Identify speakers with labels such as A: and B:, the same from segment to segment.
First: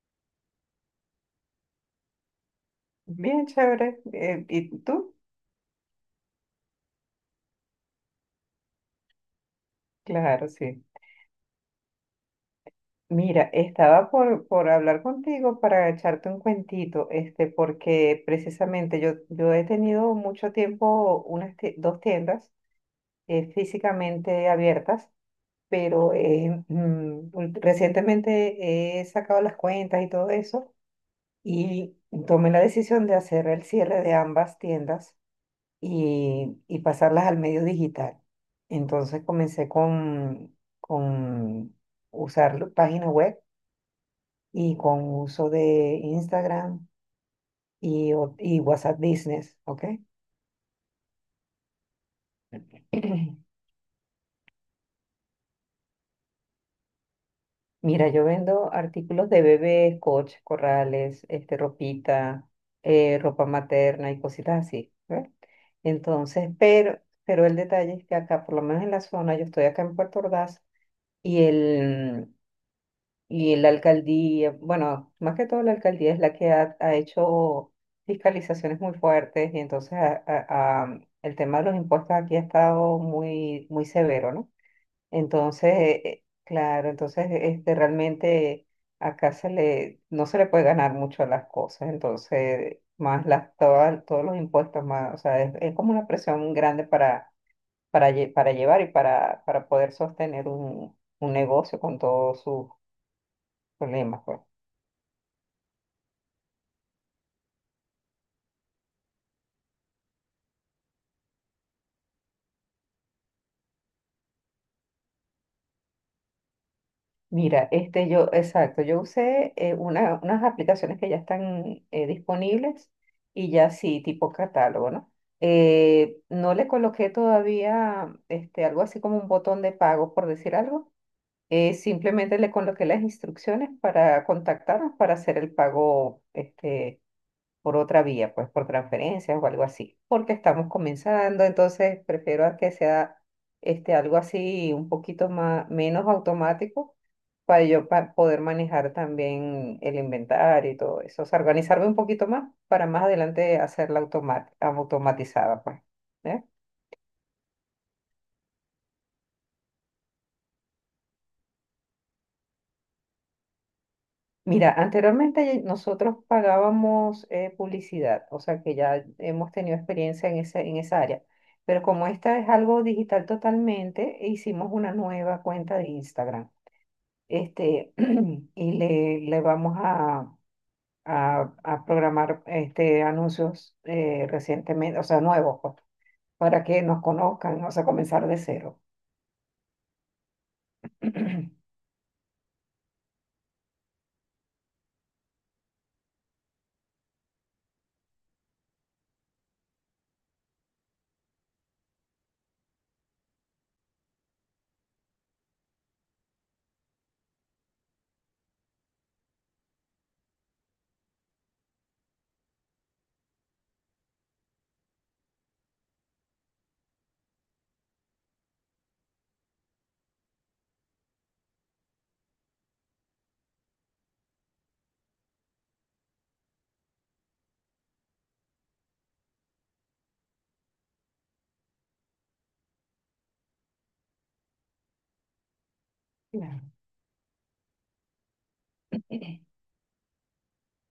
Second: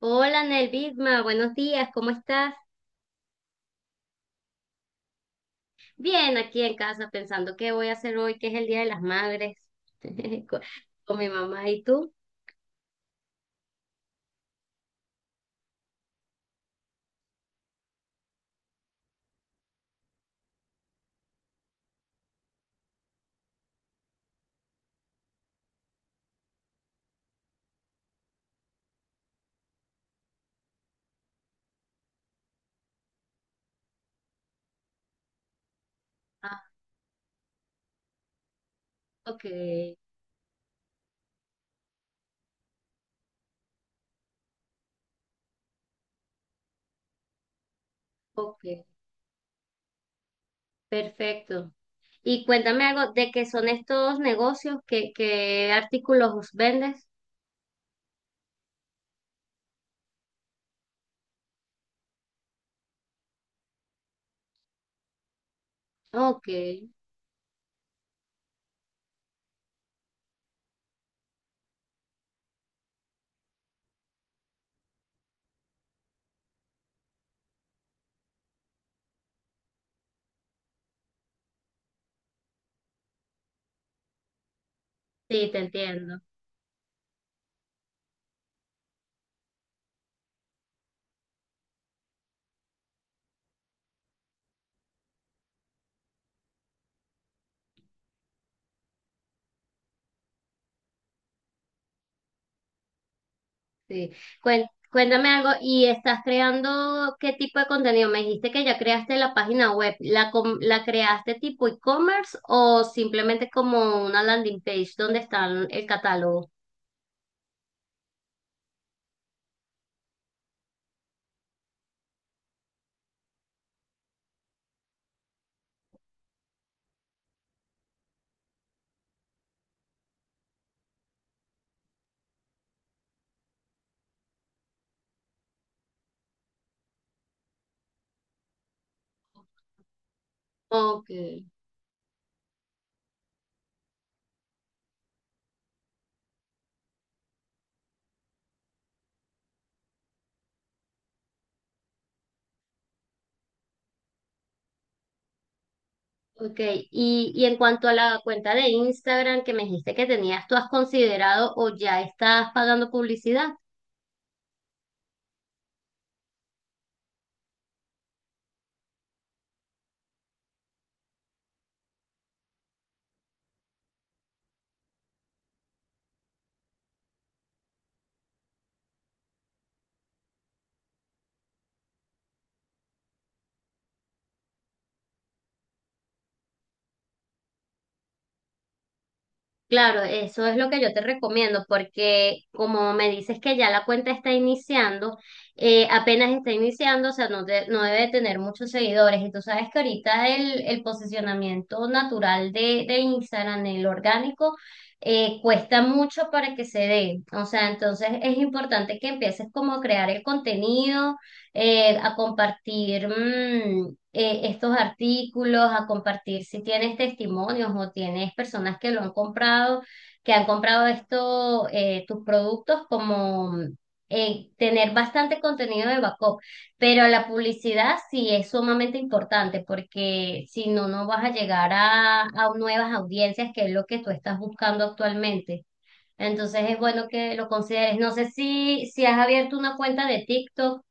A: Hola Nelvisma, buenos días, ¿cómo estás?
B: Bien, chévere. ¿Y tú?
A: Bien, aquí en casa pensando qué voy a hacer hoy, que es el Día de las Madres,
B: Claro,
A: con,
B: sí.
A: con mi mamá y tú.
B: Mira, estaba por hablar contigo para echarte un cuentito, porque precisamente yo he tenido mucho tiempo dos tiendas físicamente abiertas, pero recientemente he sacado las cuentas y todo eso y tomé la decisión de hacer el cierre de ambas tiendas
A: Ah,
B: y pasarlas al medio digital. Entonces
A: ok,
B: comencé con usar la página web y con uso de Instagram y, y
A: ok,
B: WhatsApp Business, ¿ok?
A: perfecto. Y cuéntame algo de qué son estos negocios, qué artículos vendes.
B: Mira, yo vendo artículos de bebés, coches, corrales, ropita, ropa materna y cositas así, ¿ve?
A: Ok,
B: Entonces,
A: sí,
B: pero el detalle es que acá, por lo menos en la zona, yo estoy acá en Puerto Ordaz y el, y la alcaldía, bueno, más que todo la alcaldía es la que ha hecho fiscalizaciones muy fuertes y entonces el tema de los impuestos aquí ha estado muy, muy severo, ¿no?
A: te
B: Entonces,
A: entiendo.
B: claro, entonces realmente acá no se le puede ganar mucho a las cosas, entonces más todos los impuestos, más, o sea, es como una presión grande para, para llevar y para poder sostener un negocio con todos sus
A: Sí.
B: problemas, pues.
A: Cuen- Cuéntame algo, ¿y estás creando qué tipo de contenido? Me dijiste que ya creaste la página web, ¿ la creaste tipo e-commerce o simplemente como una landing page donde está el catálogo?
B: Mira, exacto, yo usé unas aplicaciones que ya están disponibles y ya sí, tipo catálogo, ¿no? No le coloqué todavía algo así como un botón de pago, por decir algo. Simplemente le coloqué las instrucciones para contactarnos para hacer el pago por otra vía, pues por transferencias o algo así, porque estamos
A: Ok,
B: comenzando, entonces prefiero a que sea algo así un poquito más, menos automático para poder manejar también el inventario y todo eso, o sea, organizarme un poquito más para más adelante hacerla automatizada, pues. ¿Eh?
A: ok. Y en cuanto a la cuenta de Instagram que me dijiste que tenías, ¿tú has considerado o ya estás pagando publicidad?
B: Mira, anteriormente nosotros pagábamos publicidad, o sea que ya hemos tenido experiencia en esa área, pero como esta es algo digital totalmente, hicimos una nueva cuenta de Instagram. Este, y le vamos a, a programar anuncios recientemente, o sea, nuevos, pues, para que nos conozcan, o sea, comenzar de cero.
A: Claro, eso es lo que yo te recomiendo, porque como me dices que ya la cuenta está iniciando, apenas está iniciando, o sea, no debe tener muchos seguidores. Y tú sabes que ahorita el posicionamiento natural de Instagram, el orgánico, cuesta mucho para que se dé. O sea, entonces es importante que empieces como a crear el contenido a compartir estos artículos, a compartir si tienes testimonios o tienes personas que lo han comprado, que han comprado esto, tus productos, como tener bastante contenido de backup. Pero la publicidad sí es sumamente importante porque si no, no vas a llegar a nuevas audiencias, que es lo que tú estás buscando actualmente. Entonces es bueno que lo consideres. No sé si has
B: Claro.
A: abierto una cuenta de TikTok.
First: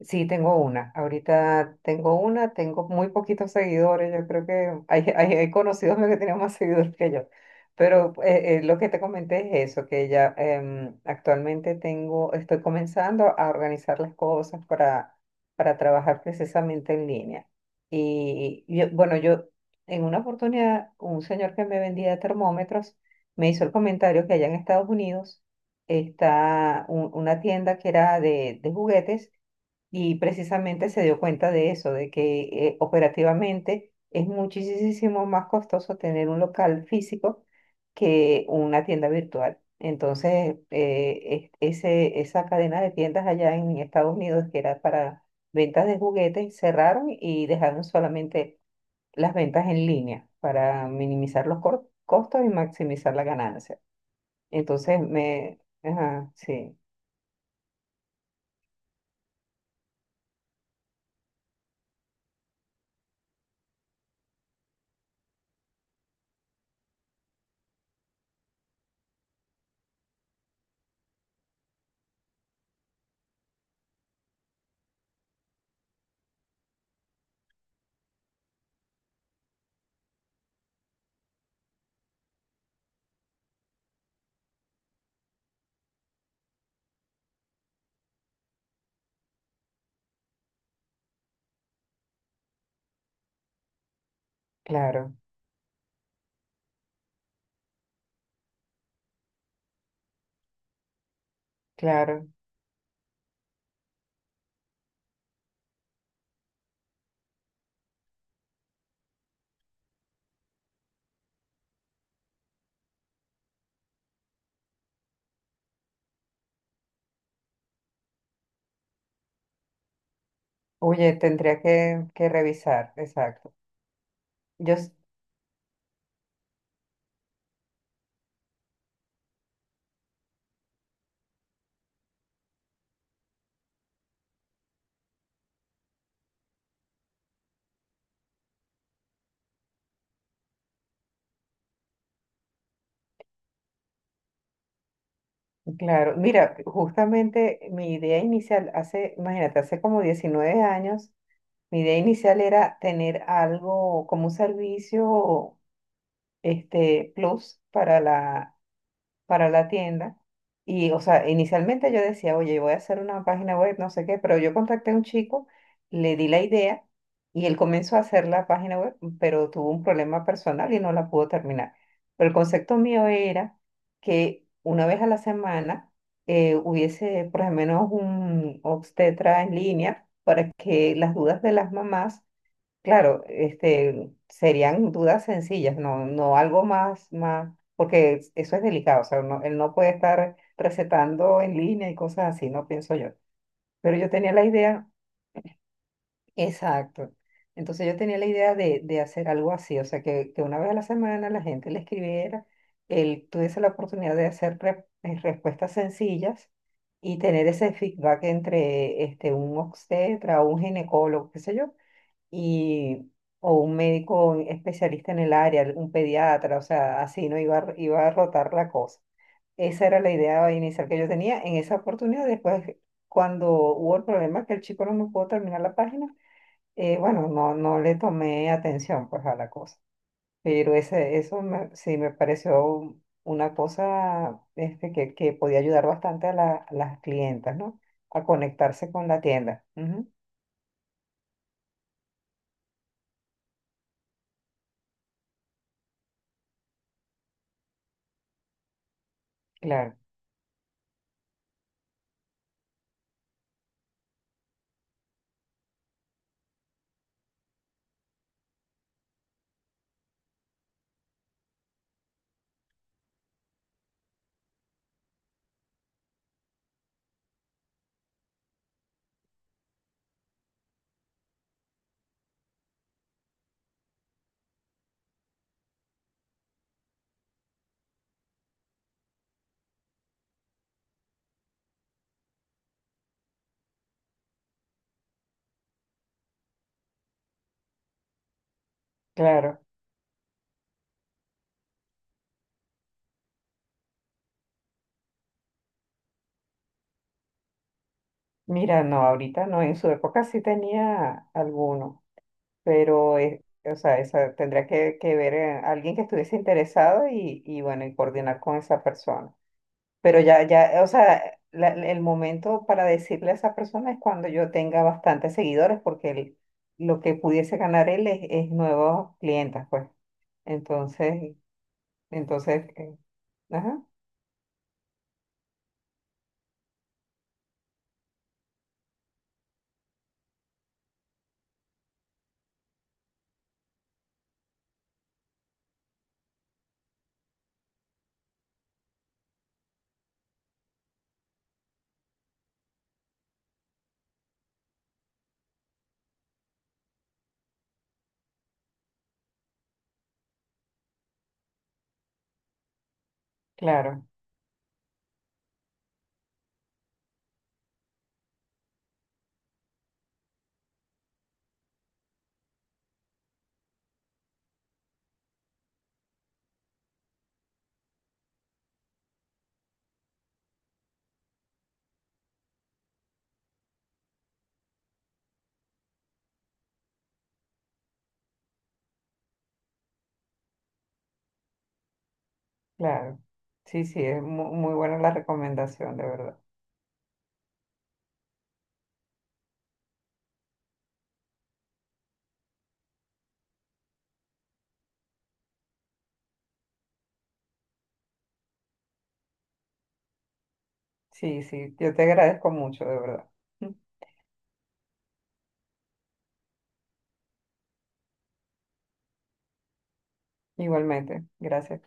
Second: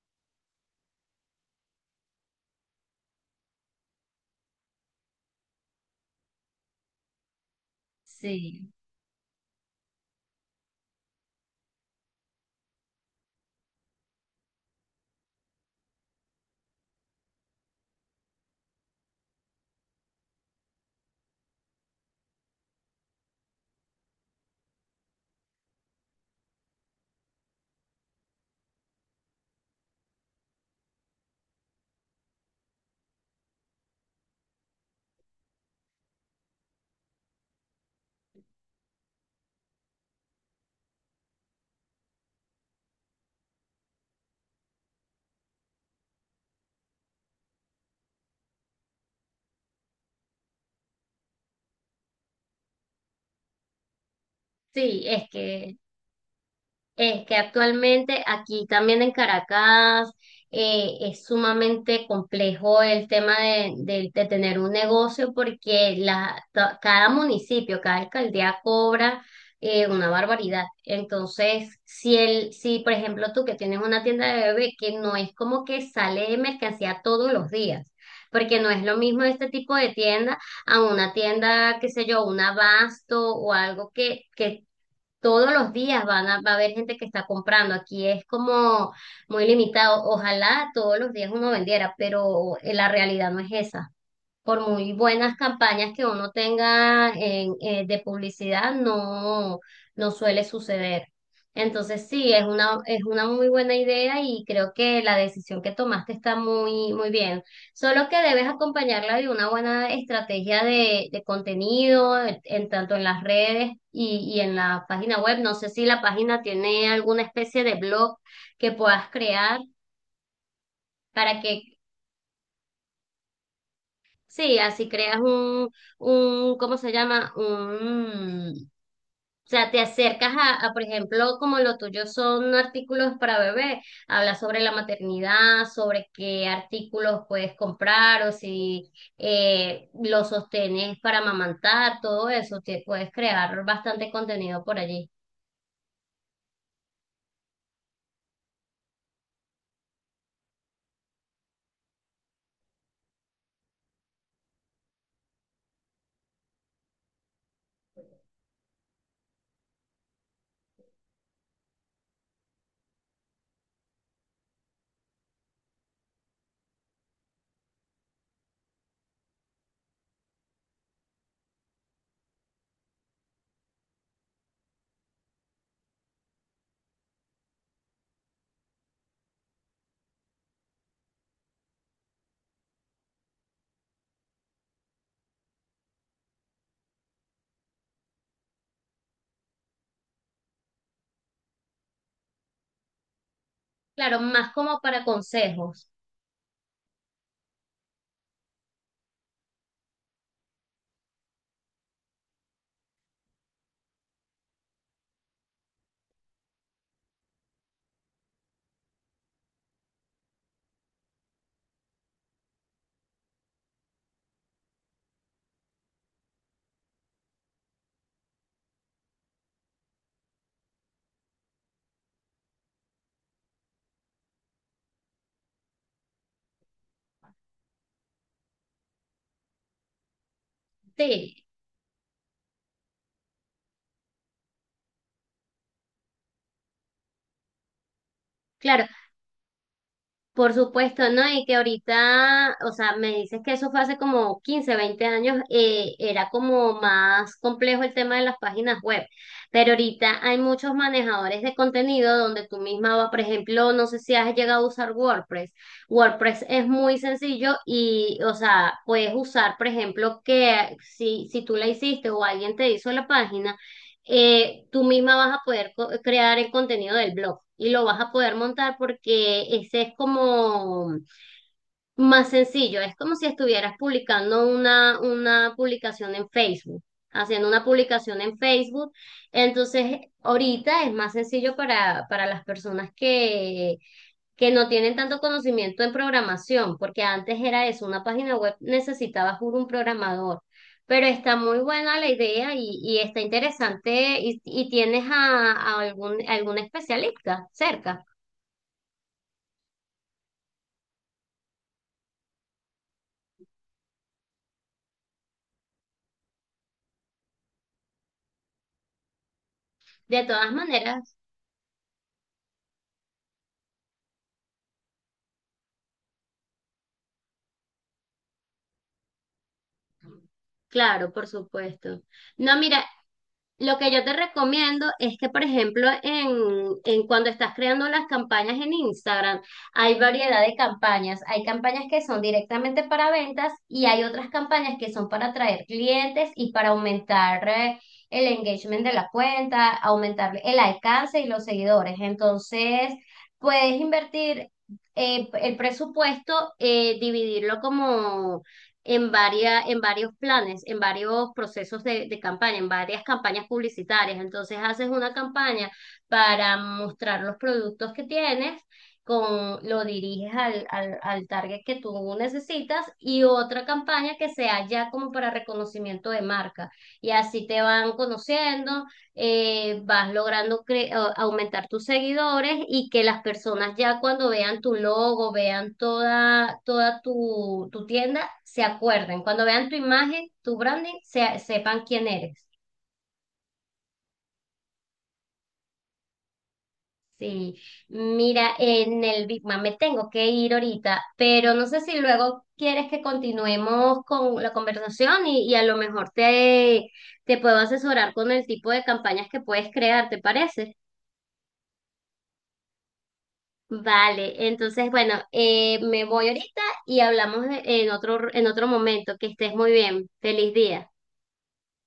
B: Sí, tengo una. Ahorita tengo una, tengo muy poquitos seguidores. Yo creo que hay conocidos míos que tienen más seguidores que yo. Pero
A: Sí.
B: lo que te comenté es eso, que ya actualmente tengo, estoy comenzando a organizar las cosas para trabajar precisamente en línea. Bueno, yo en una oportunidad, un señor que me vendía termómetros me hizo el comentario que allá en Estados Unidos está una tienda que era de juguetes y precisamente se dio cuenta de eso, de que operativamente es muchísimo más costoso tener un local físico que una tienda virtual. Entonces, ese, esa cadena de tiendas allá en Estados Unidos, que era para ventas de juguetes, cerraron y dejaron solamente las ventas en línea para minimizar los costos y maximizar la ganancia. Entonces,
A: Sí, es
B: me...
A: que,
B: Ajá, sí,
A: es que actualmente aquí también en Caracas es sumamente complejo el tema de, de tener un negocio porque cada municipio, cada alcaldía cobra una barbaridad. Entonces, si, el, si por ejemplo tú que tienes una tienda de bebé que no es como que sale de mercancía todos los días, porque no es lo mismo este tipo de tienda a una tienda, qué sé yo, un abasto o algo que todos los días van a, va a haber gente que está comprando. Aquí es como muy limitado. Ojalá todos los días uno vendiera, pero la realidad no es esa por muy
B: claro,
A: buenas campañas que uno tenga en, de publicidad, no, no suele suceder. Entonces
B: claro.
A: sí, es una muy buena idea y creo que la decisión que tomaste está muy, muy bien. Solo que debes acompañarla de una buena estrategia de contenido, en tanto en las redes y en la página web. No sé si la página tiene alguna especie de blog que puedas crear
B: Oye,
A: para
B: tendría
A: que
B: que revisar, exacto.
A: Sí,
B: Yo,
A: así
B: s-
A: creas un, ¿cómo se llama? Un, o sea, te acercas a, por ejemplo, como lo tuyo son artículos para bebé, habla sobre la maternidad, sobre qué artículos puedes comprar o si los sostenes para amamantar, todo eso, te puedes crear bastante contenido por allí.
B: claro, mira, justamente mi idea inicial, hace, imagínate, hace como 19 años, mi idea inicial era tener algo como un servicio, plus para la tienda. Y, o sea, inicialmente yo decía, oye, voy a hacer una página web, no sé qué, pero yo contacté a un chico, le di la idea y él comenzó a hacer la página web, pero tuvo un problema personal y no la pudo terminar. Pero el concepto mío era que una vez a la semana hubiese por lo menos un obstetra en línea para que las dudas de las mamás. Claro, serían dudas sencillas, no, no algo más, más, porque eso es delicado, o sea, él no puede estar recetando en línea y cosas así, no pienso yo. Pero yo
A: Claro,
B: tenía la
A: más como
B: idea,
A: para consejos.
B: exacto, entonces yo tenía la idea de hacer algo así, o sea, que una vez a la semana la gente le escribiera, él tuviese la oportunidad de hacer respuestas sencillas y tener ese feedback entre un obstetra o un ginecólogo, qué sé yo y, o un médico especialista en el área, un pediatra, o sea, así, ¿no? Iba, iba a rotar la cosa. Esa era la idea inicial que yo tenía en esa oportunidad. Después, cuando hubo el problema que el chico no me pudo terminar la página, bueno, no, no le tomé atención pues a la cosa. Pero ese,
A: Sí.
B: sí me pareció una cosa que podía ayudar bastante a, a las clientas, ¿no? A
A: Claro,
B: conectarse con la tienda. Ujú,
A: por supuesto, ¿no? Y que ahorita, o sea, me dices que eso fue hace como 15 20 años, era como más complejo el tema de las páginas web, pero
B: claro,
A: ahorita hay muchos manejadores de contenido donde tú misma vas, por ejemplo, no sé si has llegado a usar WordPress. WordPress es muy sencillo y, o sea, puedes usar, por ejemplo, que si, si tú la hiciste o alguien te hizo la página, tú misma vas a poder crear el contenido del blog y lo vas a poder montar porque ese es como más sencillo. Es como si estuvieras publicando una publicación en Facebook, haciendo una publicación en Facebook. Entonces, ahorita es más sencillo para las personas que no tienen tanto conocimiento en programación, porque antes era eso, una página web necesitaba juro
B: claro.
A: un programador, pero está muy buena la idea y está interesante y tienes a algún, algún especialista cerca.
B: Mira, no, ahorita no, en su época sí tenía alguno, pero es, o sea, esa, tendría que ver alguien que estuviese interesado y bueno, y coordinar con esa persona. Pero
A: De
B: ya,
A: todas
B: ya, o
A: maneras,
B: sea, el momento para decirle a esa persona es cuando yo tenga bastantes seguidores, porque lo que pudiese ganar él es nuevos clientes, pues.
A: claro, por
B: Entonces,
A: supuesto. No,
B: entonces,
A: mira, lo
B: ajá,
A: que yo te recomiendo es que, por ejemplo, en cuando estás creando las campañas en Instagram, hay variedad de campañas. Hay campañas que son directamente para ventas y hay otras campañas que son para atraer clientes y para aumentar el engagement de la cuenta, aumentar el alcance y los seguidores. Entonces, puedes invertir el presupuesto, dividirlo como en varias en varios planes, en varios procesos de campaña, en varias campañas
B: claro,
A: publicitarias. Entonces haces una campaña para mostrar los productos que tienes, con, lo diriges al, al, al target que tú necesitas y otra campaña que sea ya como para reconocimiento de marca. Y así te van conociendo, vas logrando aumentar tus seguidores y que las personas ya cuando vean tu logo, vean toda, toda tu, tu tienda, se acuerden. Cuando vean tu imagen, tu branding, sepan quién eres.
B: claro. Sí, sí, es muy buena la recomendación, de verdad.
A: Sí, mira, en el Big Mac me tengo que ir ahorita, pero no sé si luego quieres que continuemos con la conversación y a lo mejor te, te puedo asesorar con el tipo de campañas que puedes crear, ¿te parece?
B: Sí, sí, yo te agradezco mucho, de verdad.
A: Vale, entonces bueno, me voy ahorita y hablamos en otro momento. Que estés muy bien. Feliz día.
B: Igualmente, gracias.